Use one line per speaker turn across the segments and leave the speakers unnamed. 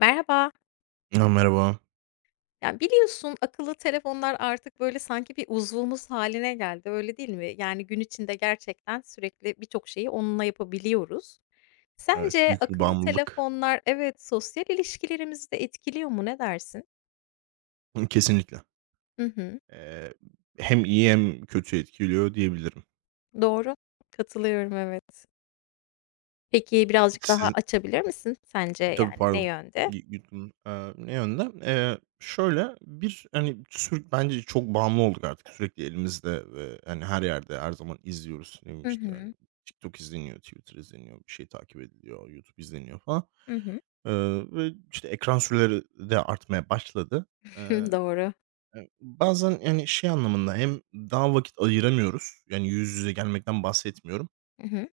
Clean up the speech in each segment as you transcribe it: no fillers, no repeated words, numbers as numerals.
Merhaba.
A, merhaba.
Ya biliyorsun akıllı telefonlar artık böyle sanki bir uzvumuz haline geldi, öyle değil mi? Yani gün içinde gerçekten sürekli birçok şeyi onunla yapabiliyoruz.
Evet,
Sence
büyük bir
akıllı
bağımlılık.
telefonlar evet sosyal ilişkilerimizi de etkiliyor mu? Ne dersin?
Kesinlikle.
Hı hı.
Eee, Hem iyi hem kötü etkiliyor diyebilirim.
Doğru. Katılıyorum evet. Peki birazcık daha
Sizin
açabilir misin sence
Tabii,
yani ne
pardon.
yönde?
Yutundum. Ne yönde? Şöyle, bir, hani, bence çok bağımlı olduk artık. Sürekli elimizde ve, hani, her yerde her zaman izliyoruz. Ne bileyim,
Hı
işte,
hı.
hani, TikTok izleniyor, Twitter izleniyor, bir şey takip ediliyor, YouTube izleniyor falan.
Hı hı.
Ve, işte, ekran süreleri de artmaya başladı. Eee
Doğru.
Bazen, yani, şey anlamında hem daha vakit ayıramıyoruz, yani, yüz yüze gelmekten bahsetmiyorum.
Hı hı.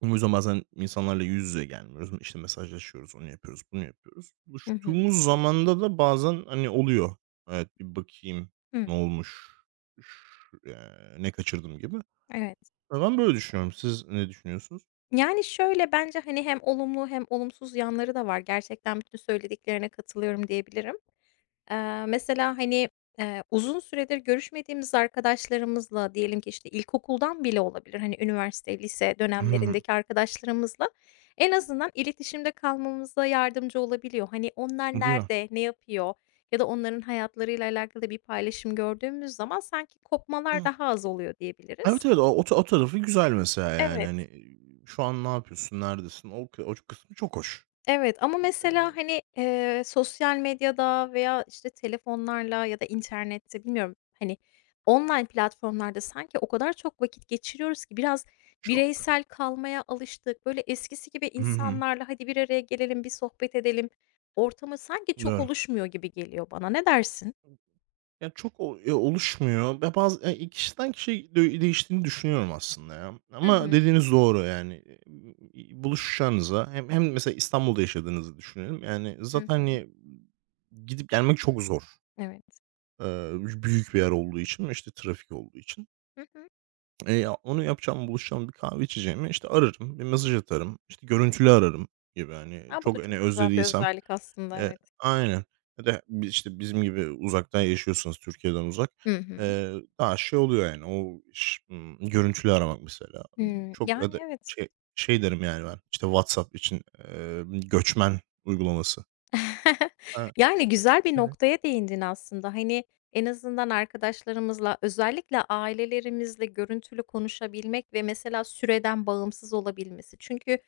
O yüzden bazen insanlarla yüz yüze gelmiyoruz. İşte, mesajlaşıyoruz, onu yapıyoruz, bunu yapıyoruz.
Hı hı.
Buluştuğumuz zamanda da bazen, hani, oluyor. Evet, bir bakayım ne
Hıı.
olmuş, ş ne kaçırdım gibi.
Evet.
Ben böyle düşünüyorum. Siz ne düşünüyorsunuz?
Yani, şöyle, bence, hani, hem olumlu hem olumsuz yanları da var. Gerçekten bütün söylediklerine katılıyorum diyebilirim. Mesela, hani, uzun süredir görüşmediğimiz arkadaşlarımızla diyelim ki, işte, ilkokuldan bile olabilir, hani, üniversite, lise
Hımm.
dönemlerindeki arkadaşlarımızla en azından iletişimde kalmamıza yardımcı olabiliyor. Hani, onlar
Değil mi?
nerede, ne yapıyor ya da onların hayatlarıyla alakalı bir paylaşım gördüğümüz zaman sanki kopmalar
Hıh.
daha az oluyor
Evet,
diyebiliriz.
evet. O tarafı güzel mesela, yani, hani,
Evet.
şu an ne yapıyorsun, neredesin? O kısmı çok hoş.
Evet ama
Eee,
mesela, hani, sosyal medyada veya, işte, telefonlarla ya da internette bilmiyorum, hani, online platformlarda sanki o kadar çok vakit geçiriyoruz ki biraz
Çok.
bireysel kalmaya alıştık. Böyle eskisi gibi
Hı hı.
insanlarla hadi bir araya gelelim, bir sohbet edelim ortamı sanki çok
Doğru.
oluşmuyor gibi geliyor bana. Ne dersin?
Ya, çok o oluşmuyor ve bazı i kişiden kişiye değiştiğini düşünüyorum aslında ya.
Hı
Ama
hı.
dediğiniz doğru yani, buluşacağınıza hem mesela İstanbul'da yaşadığınızı düşünelim. Yani,
Hı
zaten,
hı.
hani, gidip gelmek çok zor.
Evet.
Eee, Büyük bir yer olduğu için ve, işte, trafik olduğu için.
Hı hı.
Ya, onu yapacağım, buluşacağım, bir kahve içeceğime, işte, ararım, bir mesaj atarım, işte, görüntülü ararım gibi, hani,
A, bu da
çok, hani,
çok güzel bir
özlediysem.
özellik aslında,
Eee,
evet.
aynen. Ya da bi işte, bizim gibi uzaktan yaşıyorsanız Türkiye'den uzak,
Hı hı.
eee, daha şey oluyor yani o ş görüntülü aramak mesela.
Hımm.
Çok ya
Yani
da
evet.
şey şey derim yani ben, işte, WhatsApp için, göçmen uygulaması. Ha,
Yani, güzel bir
evet.
noktaya değindin aslında. Hani, en azından arkadaşlarımızla, özellikle ailelerimizle görüntülü konuşabilmek ve mesela süreden bağımsız olabilmesi. Çünkü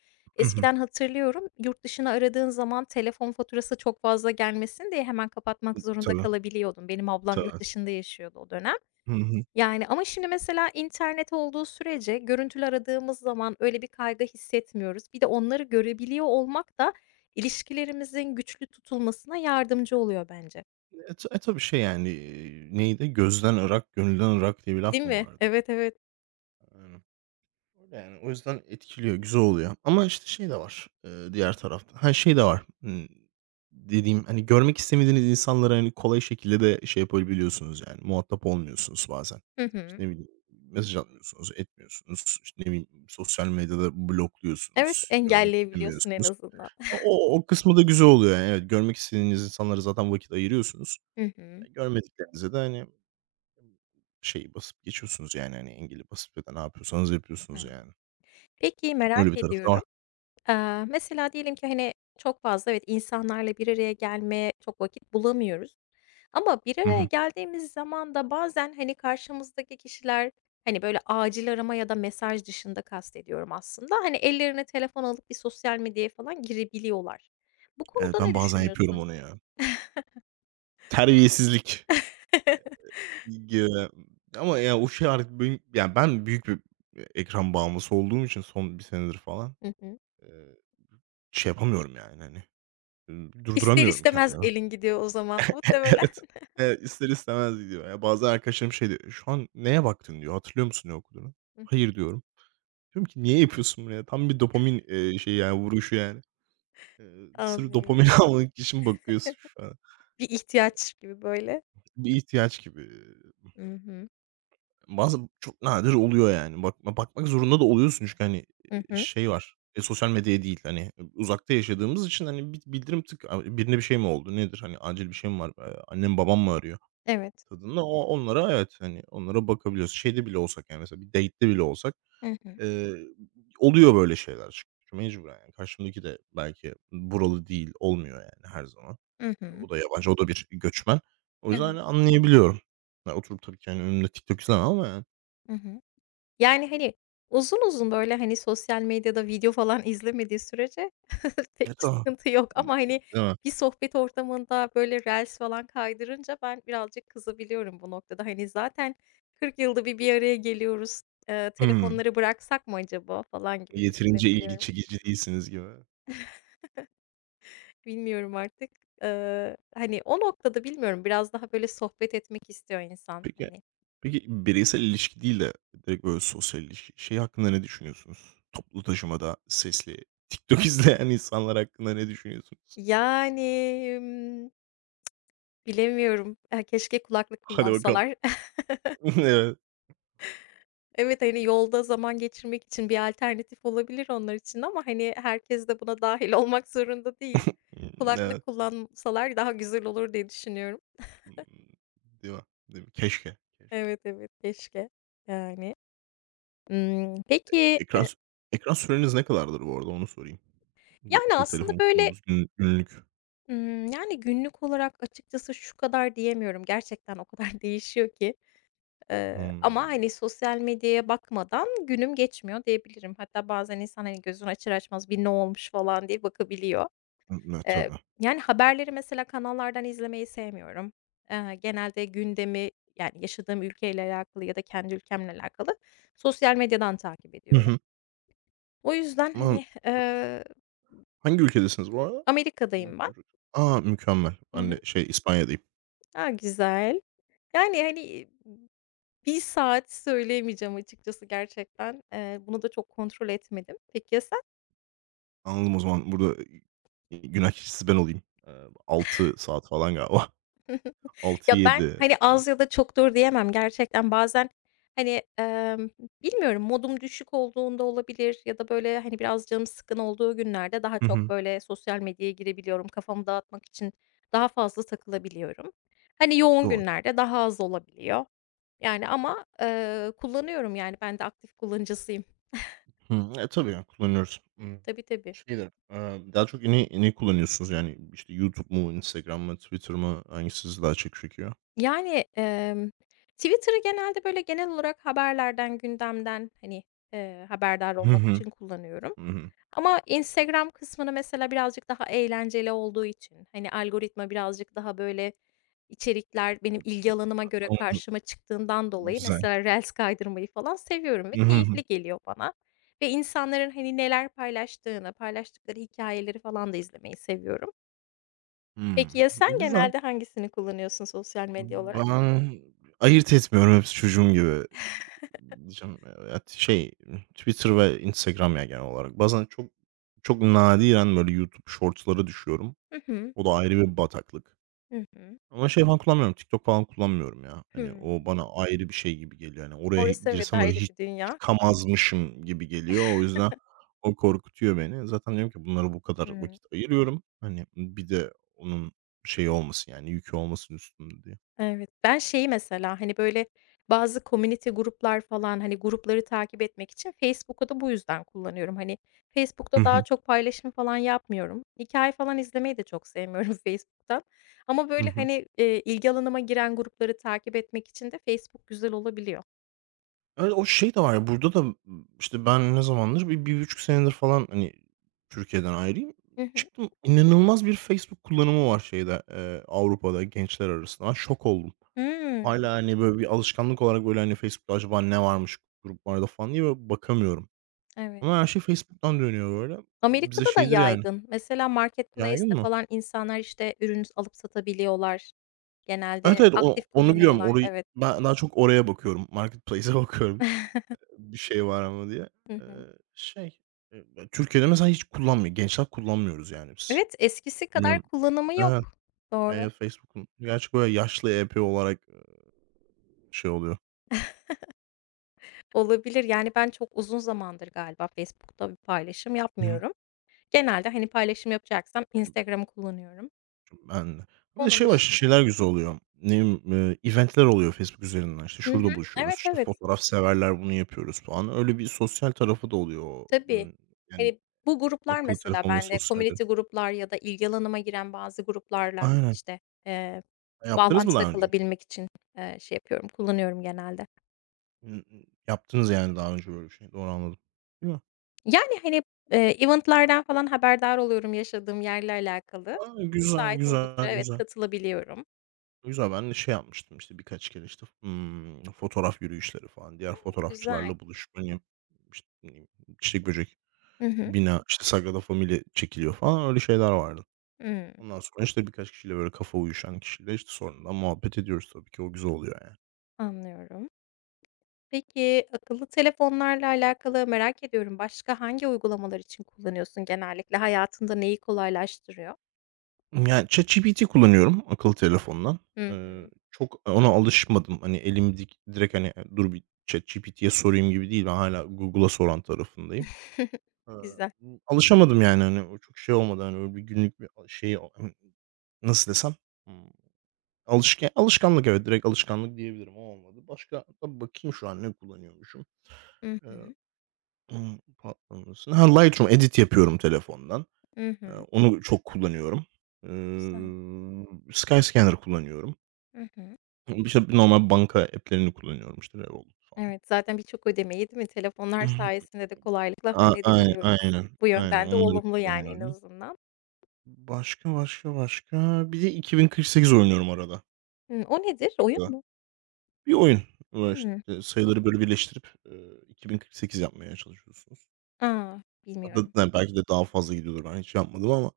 Hı hı.
eskiden hatırlıyorum, yurt dışını aradığın zaman telefon faturası çok fazla gelmesin diye hemen kapatmak zorunda
Tabii,
kalabiliyordum. Benim ablam yurt
tabii.
dışında yaşıyordu o dönem.
Hı hı.
Yani, ama şimdi mesela internet olduğu sürece görüntülü aradığımız zaman öyle bir kaygı hissetmiyoruz. Bir de onları görebiliyor olmak da ilişkilerimizin güçlü tutulmasına yardımcı oluyor bence.
Tabii şey yani, neydi? "Gözden Irak, gönülden Irak" diye bir
Değil
laf mı
mi?
vardı?
Evet, evet.
Aynen. Öyle yani, o yüzden etkiliyor, güzel oluyor ama, işte, şey de var, diğer tarafta. Ha, şey de var, dediğim, hani, görmek istemediğiniz insanlara, hani, kolay şekilde de şey yapabiliyorsunuz yani, muhatap olmuyorsunuz bazen.
Hı hı.
İşte, ne bileyim, mesaj atmıyorsunuz, etmiyorsunuz, işte, ne bileyim, sosyal medyada
Evet,
blokluyorsunuz, görmek
engelleyebiliyorsun en
istemiyorsunuz.
azından.
O kısmı da güzel oluyor yani, evet. Görmek istediğiniz insanlara zaten vakit ayırıyorsunuz.
Hı hı.
E, görmediklerinize de, hani, şey basıp geçiyorsunuz yani, hani, engeli basıp ya da ne yapıyorsanız yapıyorsunuz
Hımm.
yani.
Peki,
Öyle
merak
bir tarafı da
ediyorum.
var.
Aaa, mesela diyelim ki, hani, çok fazla evet, insanlarla bir araya gelmeye çok vakit bulamıyoruz. Ama bir
Hı
araya
hı.
geldiğimiz zaman da bazen, hani, karşımızdaki kişiler, hani, böyle, acil arama ya da mesaj dışında kastediyorum aslında, hani, ellerine telefon alıp bir sosyal medyaya falan girebiliyorlar. Bu
Evet,
konuda ne
ben bazen yapıyorum
düşünüyorsun?
onu ya. Terbiyesizlik gibi ama ya o şey artık benim ya ben büyük bir ekran bağımlısı olduğum için son bir senedir falan,
Hı hı.
eee, şey yapamıyorum yani, hani,
İster
durduramıyorum kendimi.
istemez elin gidiyor o zaman muhtemelen.
Evet. Evet, ister istemez gidiyor. Ya, bazen arkadaşlarım şey diyor, "Şu an neye baktın?" diyor. "Hatırlıyor musun ne okuduğunu?"
Hı hı.
"Hayır." diyorum. Diyorum ki, "Niye yapıyorsun bunu ya?" Tam bir dopamin, şeyi yani vuruşu yani. Sırf dopamin
Anlıyorum.
almak için bakıyorsun şu an.
Bir
Eee,
ihtiyaç gibi böyle.
Bir ihtiyaç gibi.
Hı hı.
Bazen çok nadir oluyor yani. Bakmak zorunda da oluyorsun çünkü, hani,
Hı hı.
şey var, e, sosyal medyaya değil, hani, e, uzakta yaşadığımız için, hani, bir bildirim tık a birine bir şey mi oldu, nedir, hani, acil bir şey mi var, annem babam mı arıyor
Evet.
tadında onlara evet, hani, onlara bakabiliyorsun. Şeyde bile olsak yani mesela bir date'te bile olsak,
Hı hı.
eee, oluyor böyle şeyler çünkü mecburen yani. Karşımdaki de belki buralı değil, olmuyor yani her zaman.
Hı hı.
O da yabancı, o da bir göçmen. O yüzden, hani,
Evet.
anlayabiliyorum. Ya, oturup tabii ki, hani, önümde TikTok izlemem ama yani.
Hı hı. Yani, hani, uzun uzun, böyle, hani, sosyal medyada video falan izlemediği sürece pek
E, tamam.
sıkıntı yok
Imm,
ama, hani,
Değil mi?
bir sohbet ortamında, böyle, reels falan kaydırınca ben birazcık kızabiliyorum bu noktada. Hani, zaten 40 yılda bir bir araya geliyoruz,
Hımm.
telefonları bıraksak mı acaba falan gibi
Yeterince ilgi
düşünebiliyorum.
çekici değilsiniz gibi.
Bilmiyorum artık. Hani, o noktada bilmiyorum, biraz daha, böyle, sohbet etmek istiyor insan,
Peki
hani.
peki bireysel ilişki değil de direkt böyle sosyal ilişki, şey hakkında ne düşünüyorsunuz? Toplu taşımada sesli TikTok izleyen insanlar hakkında ne düşünüyorsunuz?
Yani, ımm, bilemiyorum. Ya, keşke kulaklık
Hadi bakalım.
kullansalar.
Evet.
Evet, hani, yolda zaman geçirmek için bir alternatif olabilir onlar için ama, hani, herkes de buna dahil olmak zorunda değil.
Imm, evet.
Kulaklık kullansalar daha güzel olur diye düşünüyorum.
Imm, değil mi? Değil mi? Keşke, keşke.
Evet, evet, keşke, yani. Peki,
Ekran sü ekran süreniz ne kadardır bu arada onu sorayım. Bu
yani,
akıllı
aslında,
telefon
böyle,
kullanımınız günlük.
yani, günlük olarak açıkçası şu kadar diyemiyorum. Gerçekten o kadar değişiyor ki, ama,
Hımm.
hani, sosyal medyaya bakmadan günüm geçmiyor diyebilirim. Hatta bazen insan, hani, gözünü açar açmaz bir ne olmuş falan diye bakabiliyor.
Ne
Eee,
tabii.
yani, haberleri mesela kanallardan izlemeyi sevmiyorum. Genelde gündemi, yani, yaşadığım ülkeyle alakalı ya da kendi ülkemle alakalı sosyal medyadan takip
Hı
ediyorum.
hı.
O yüzden,
An
hani,
Hangi ülkedesiniz bu arada?
Amerika'dayım ben.
A, mükemmel.
Hı
Ben
hı.
de şey İspanya'dayım.
A, güzel. Yani, hani, bir saat söyleyemeyeceğim açıkçası gerçekten. Bunu da çok kontrol etmedim. Peki ya.
Anladım o zaman burada, günah keçisi ben olayım. 6 saat falan galiba. Altı
Ya, ben,
yedi
hani,
falan.
az ya da çoktur diyemem. Gerçekten bazen, hani, bilmiyorum modum düşük olduğunda olabilir ya da, böyle, hani, biraz canım sıkkın olduğu günlerde daha
Hı
çok,
hı.
böyle, sosyal medyaya girebiliyorum. Kafamı dağıtmak için daha fazla takılabiliyorum. Hani, yoğun
Doğru.
günlerde daha az olabiliyor. Yani ama, kullanıyorum, yani, ben de aktif kullanıcısıyım.
Hımm. E, tabii ya kullanıyoruz. Imm,
Tabii, tabii.
şeyde, daha çok ne kullanıyorsunuz? Yani, işte, YouTube mu, Instagram mı, Twitter mı? Hangisi sizi daha çok çekiyor?
Yani, Twitter'ı genelde, böyle, genel olarak haberlerden, gündemden, hani, haberdar
Hı
olmak için
hı.
kullanıyorum.
Hı hı.
Ama Instagram kısmını mesela birazcık daha eğlenceli olduğu için, hani, algoritma birazcık daha, böyle, içerikler benim ilgi alanıma göre
Anladım.
karşıma çıktığından dolayı
Güzel.
mesela reels kaydırmayı falan seviyorum ve
Hı
keyifli
hı.
geliyor bana ve insanların, hani, neler paylaştığını, paylaştıkları hikayeleri falan da izlemeyi seviyorum. Peki
Hımm.
ya sen
Güzel.
genelde hangisini kullanıyorsun sosyal medya olarak?
Ben ayırt etmiyorum, hepsi çocuğum gibi. Diyeceğim, evet, şey, Twitter ve Instagram ya genel olarak. Bazen çok nadiren böyle YouTube Shorts'lara düşüyorum.
Hı hı.
O da ayrı bir bataklık.
Hı hı.
Ama şey falan kullanmıyorum, TikTok falan kullanmıyorum ya. Hani o
Hımm.
bana ayrı bir şey gibi geliyor. Hani oraya
Orası evet,
girsem öyle
ayrı
hiç
bir dünya.
çıkamazmışım gibi geliyor. O yüzden o korkutuyor beni. Zaten diyorum ki bunlara bu kadar
Hımm.
vakit ayırıyorum. Hani bir de onun şeyi olmasın yani yükü olmasın üstümde diye.
Evet. Ben şeyi mesela, hani, böyle, bazı community gruplar falan, hani, grupları takip etmek için Facebook'u da bu yüzden kullanıyorum. Hani,
Hı
Facebook'ta daha
hı.
çok paylaşım falan yapmıyorum. Hikâye falan izlemeyi de çok sevmiyorum Facebook'tan. Ama,
Hı
böyle,
hı.
hani, ilgi alanıma giren grupları takip etmek için de Facebook güzel olabiliyor.
Evet, o şey de var ya, burada da, işte, ben ne zamandır, bir bir buçuk senedir falan, hani, Türkiye'den ayrıyım.
Hı hı.
Çıktım, inanılmaz bir Facebook kullanımı var şeyde, Avrupa'da gençler arasında. Ben şok oldum.
Hımm.
Hala hani, böyle bir alışkanlık olarak, böyle, hani, Facebook'ta acaba ne varmış gruplarda falan diye böyle bakamıyorum. Ama
Evet.
her şey Facebook'tan dönüyor böyle. Bize
Amerika'da da
şeydir yani.
yaygın. Mesela
Yaygın
marketplace'te
mı?
falan insanlar, işte, ürün alıp satabiliyorlar.
Evet,
Genelde
evet,
aktif
onu biliyorum.
kullanıyorlar,
Orayı
evet.
ben daha çok oraya bakıyorum. Marketplace'e bakıyorum. Bir şey var ama diye.
Hı
Eee,
hı.
Şey, eee, Türkiye'de mesela hiç kullanmıyor. Gençler kullanmıyoruz yani biz.
Evet, eskisi kadar
Bilmiyorum.
kullanımı
Evet.
yok. Doğru.
Yani Facebook'un gerçi böyle yaşlı EP olarak, şey oluyor.
Olabilir. Yani, ben çok uzun zamandır galiba Facebook'ta bir paylaşım
Hı.
yapmıyorum. Genelde, hani, paylaşım yapacaksam Instagram'ı kullanıyorum.
Ben de. Bir de
Onun
şey var, işte,
dışında
şeyler
evet.
güzel oluyor. Ne bileyim, event'ler oluyor Facebook üzerinden. İşte
Hı
şurada
hı.
buluşuyoruz,
Evet,
işte,
evet.
fotoğraf severler bunu yapıyoruz falan. Öyle bir sosyal tarafı da oluyor o,
Tabii.
yani
Hani, bu gruplar
akıllı
mesela
telefonla
bende
sosyal.
community gruplar ya da ilgi alanıma giren bazı gruplarla,
Aynen.
işte, eee,
Yaptınız mı
bağlantıda
daha önce?
kalabilmek için, şey yapıyorum, kullanıyorum genelde.
Imm, yaptınız yani daha önce böyle bir şey. Doğru anladım. Değil mi?
Yani, hani, event'lardan falan haberdar oluyorum yaşadığım yerle alakalı.
A, güzel,
Müsait oldukça
güzel,
evet,
güzel.
katılabiliyorum.
Güzel, ben de şey yapmıştım, işte, birkaç kere, işte, fotoğraf yürüyüşleri falan, diğer
Hımm, güzel.
fotoğrafçılarla buluşmayı, işte, ne bileyim, çiçek böcek,
Hı hı.
bina, işte, Sagrada Familia çekiliyor falan, öyle şeyler vardı.
Hımm,
Ondan sonra, işte, birkaç kişiyle, böyle, kafa uyuşan kişiyle, işte, sonradan muhabbet ediyoruz tabii ki. O güzel oluyor yani.
anlıyorum. Peki, akıllı telefonlarla alakalı merak ediyorum, başka hangi uygulamalar için kullanıyorsun genellikle? Hayatında neyi kolaylaştırıyor?
Yani, ChatGPT kullanıyorum akıllı telefondan.
Hı hı.
Ona alışmadım. Hani, elim dik direkt, hani, "Dur bir ChatGPT'ye sorayım." gibi değil. Ben hâlâ Google'a soran tarafındayım. Iıı,
Güzel.
Alışamadım yani, hani, o çok şey olmadı, hani, öyle bir günlük bir şey o nasıl desem, ımm, alışkanlık evet, direkt alışkanlık diyebilirim. O olmadı. Başka tabii bakayım şu an ne kullanıyormuşum.
Hı
Eee,
hı.
Patlamasın. Ha, Lightroom edit yapıyorum telefondan.
Hı hı.
Onu çok kullanıyorum.
Güzel.
Iıı, Skyscanner kullanıyorum.
Hı hı.
İşte, normal banka app'lerini kullanıyorum, işte, Revolut falan.
Evet, zaten birçok ödemeyi, değil mi,
I
telefonlar
hı.
sayesinde de kolaylıkla
A ay
halledebiliyoruz.
aynen,
Bu
aynen
yönden de
onları
olumlu yani en
kullanıyorum.
azından.
Başka bir de 2048 oynuyorum arada.
Hımm, o nedir?
O
Oyun
kadar.
mu?
Bir oyun. Böyle,
Hımm.
işte, sayıları böyle birleştirip, 2048 yapmaya çalışıyorsunuz.
A! Bilmiyorum.
Hatta yani belki de daha fazla gidiyordur. Ben hiç yapmadım ama,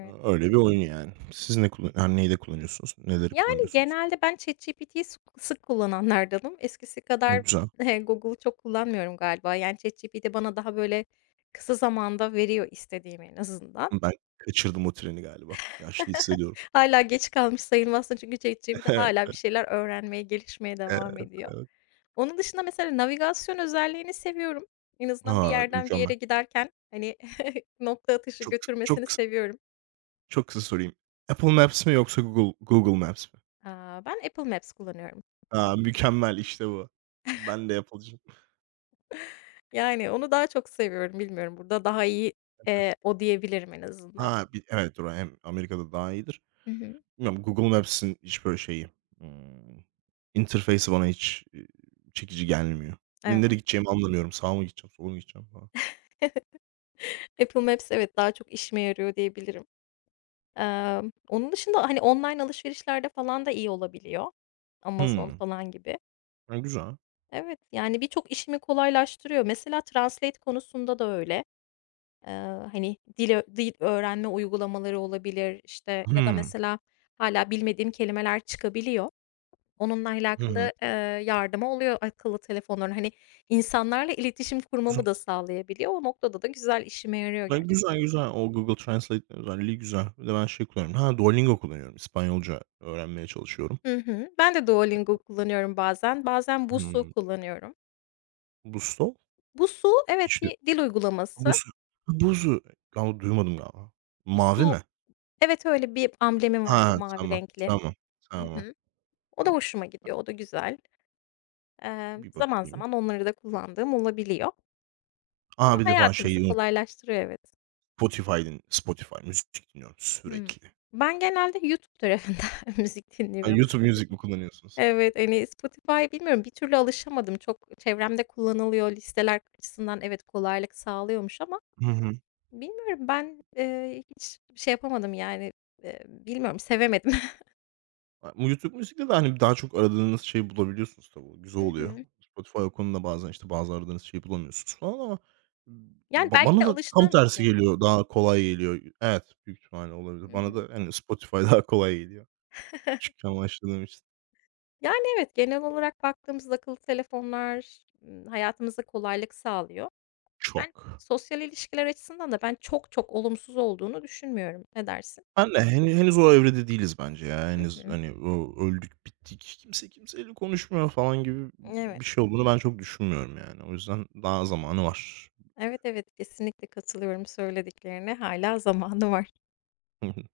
öyle bir oyun yani. Siz ne kullan yani neyde kullanıyorsunuz? Neleri
Yani,
kullanıyorsunuz?
genelde ben ChatGPT'yi sık sık kullananlardanım. Eskisi
Hı,
kadar,
güzel.
Google'u çok kullanmıyorum galiba. Yani, ChatGPT bana daha, böyle, kısa zamanda veriyor istediğimi en azından.
Ben kaçırdım o treni galiba. Yaşlı hissediyorum.
Hâlâ geç kalmış sayılmazsın çünkü ChatGPT hâlâ bir şeyler öğrenmeye, gelişmeye
Evet,
devam
evet,
ediyor.
evet.
Onun dışında mesela navigasyon özelliğini seviyorum. En azından bir
A!
yerden bir yere
Mükemmel.
giderken, hani, nokta atışı
Çok çok
götürmesini
kısa
seviyorum.
çok kısa sorayım. Apple Maps mi yoksa Google Maps mi?
Aaa, ben Apple Maps kullanıyorum.
Ha mükemmel, işte bu. Ben de Apple'cıyım.
Yani, onu daha çok seviyorum, bilmiyorum. Burada daha iyi,
Evet.
o diyebilirim en azından.
Ha, bir evet, dur, hem Amerika'da daha iyidir.
Hı hı,
Bilmiyorum, Google Maps'in hiç böyle şeyi, ımm, interface'i bana hiç, çekici gelmiyor. Nereye
evet.
gideceğimi anlamıyorum. Sağa mı gideceğim, sola mı gideceğim falan.
Apple Maps evet, daha çok işime yarıyor diyebilirim. Onun dışında, hani, online alışverişlerde falan da iyi olabiliyor. Amazon
Hımm.
falan gibi.
Ha, güzel.
Evet, yani, birçok işimi kolaylaştırıyor. Mesela translate konusunda da öyle. Eee, hani, dil ö dil öğrenme uygulamaları olabilir, işte, ya da
Hımm.
mesela hala bilmediğim kelimeler çıkabiliyor. Onunla
Hı hı.
alakalı, yardımı oluyor akıllı telefonların. Hani, insanlarla iletişim
Güzel.
kurmamı da sağlayabiliyor. O noktada da güzel işime yarıyor
Ha,
gerçekten.
güzel, güzel. O Google Translate özelliği güzel. Bir de ben şey kullanıyorum. Ha, Duolingo kullanıyorum. İspanyolca öğrenmeye çalışıyorum.
Hı hı. Ben de Duolingo kullanıyorum bazen. Bazen Busuu
Hımm.
kullanıyorum.
Bustos?
Busuu, evet,
İşte,
bir dil uygulaması.
Buzu Buzu. Galiba duymadım galiba. Mavi
Busuu.
mi?
Evet, öyle bir amblemim
Ha,
vardı mavi renkli. Hı
tamam,
hı. O da
tamam.
hoşuma gidiyor, o da güzel. Eee,
Bir
zaman
bakayım.
zaman onları da kullandığım olabiliyor
A,
ama
bir de falan
hayatımızı
şeyi unut.
kolaylaştırıyor, evet.
Spotify müzik dinliyorum
Hımm.
sürekli.
Ben genelde YouTube tarafında müzik
Ha,
dinliyorum.
YouTube Music
Spotify.
mi kullanıyorsunuz?
Evet, hani, Spotify bilmiyorum bir türlü alışamadım. Çok çevremde kullanılıyor. Listeler açısından evet, kolaylık sağlıyormuş ama
Hı hı.
bilmiyorum ben, hiç şey yapamadım yani, bilmiyorum sevemedim.
A bu YouTube Music'te de, hani, daha çok aradığınız şeyi bulabiliyorsunuz tabii. O güzel
Hı
oluyor.
hı.
Spotify o konuda bazen, işte, bazı aradığınız şeyi bulamıyorsunuz falan ama
Yani, belki
bana
de
da tam
alıştığım
tersi
için.
geliyor. Daha kolay geliyor. Evet, büyük ihtimalle
Hı
olabilir. Bana
hı.
da, hani, Spotify daha kolay geliyor. Küçükken başladığım için.
Yani, evet, genel olarak baktığımızda akıllı telefonlar, hayatımıza kolaylık sağlıyor. Ben
Çok.
sosyal ilişkiler açısından da ben çok çok olumsuz olduğunu düşünmüyorum. Ne dersin?
Ben de henüz o evrede değiliz bence ya.
Hı
Henüz,
hı.
hani, o öldük, bittik, kimse kimseyle konuşmuyor falan gibi bir
Evet.
şey olduğunu ben çok düşünmüyorum yani. O yüzden daha zamanı var.
Evet, evet, kesinlikle katılıyorum söylediklerine. Hala zamanı var.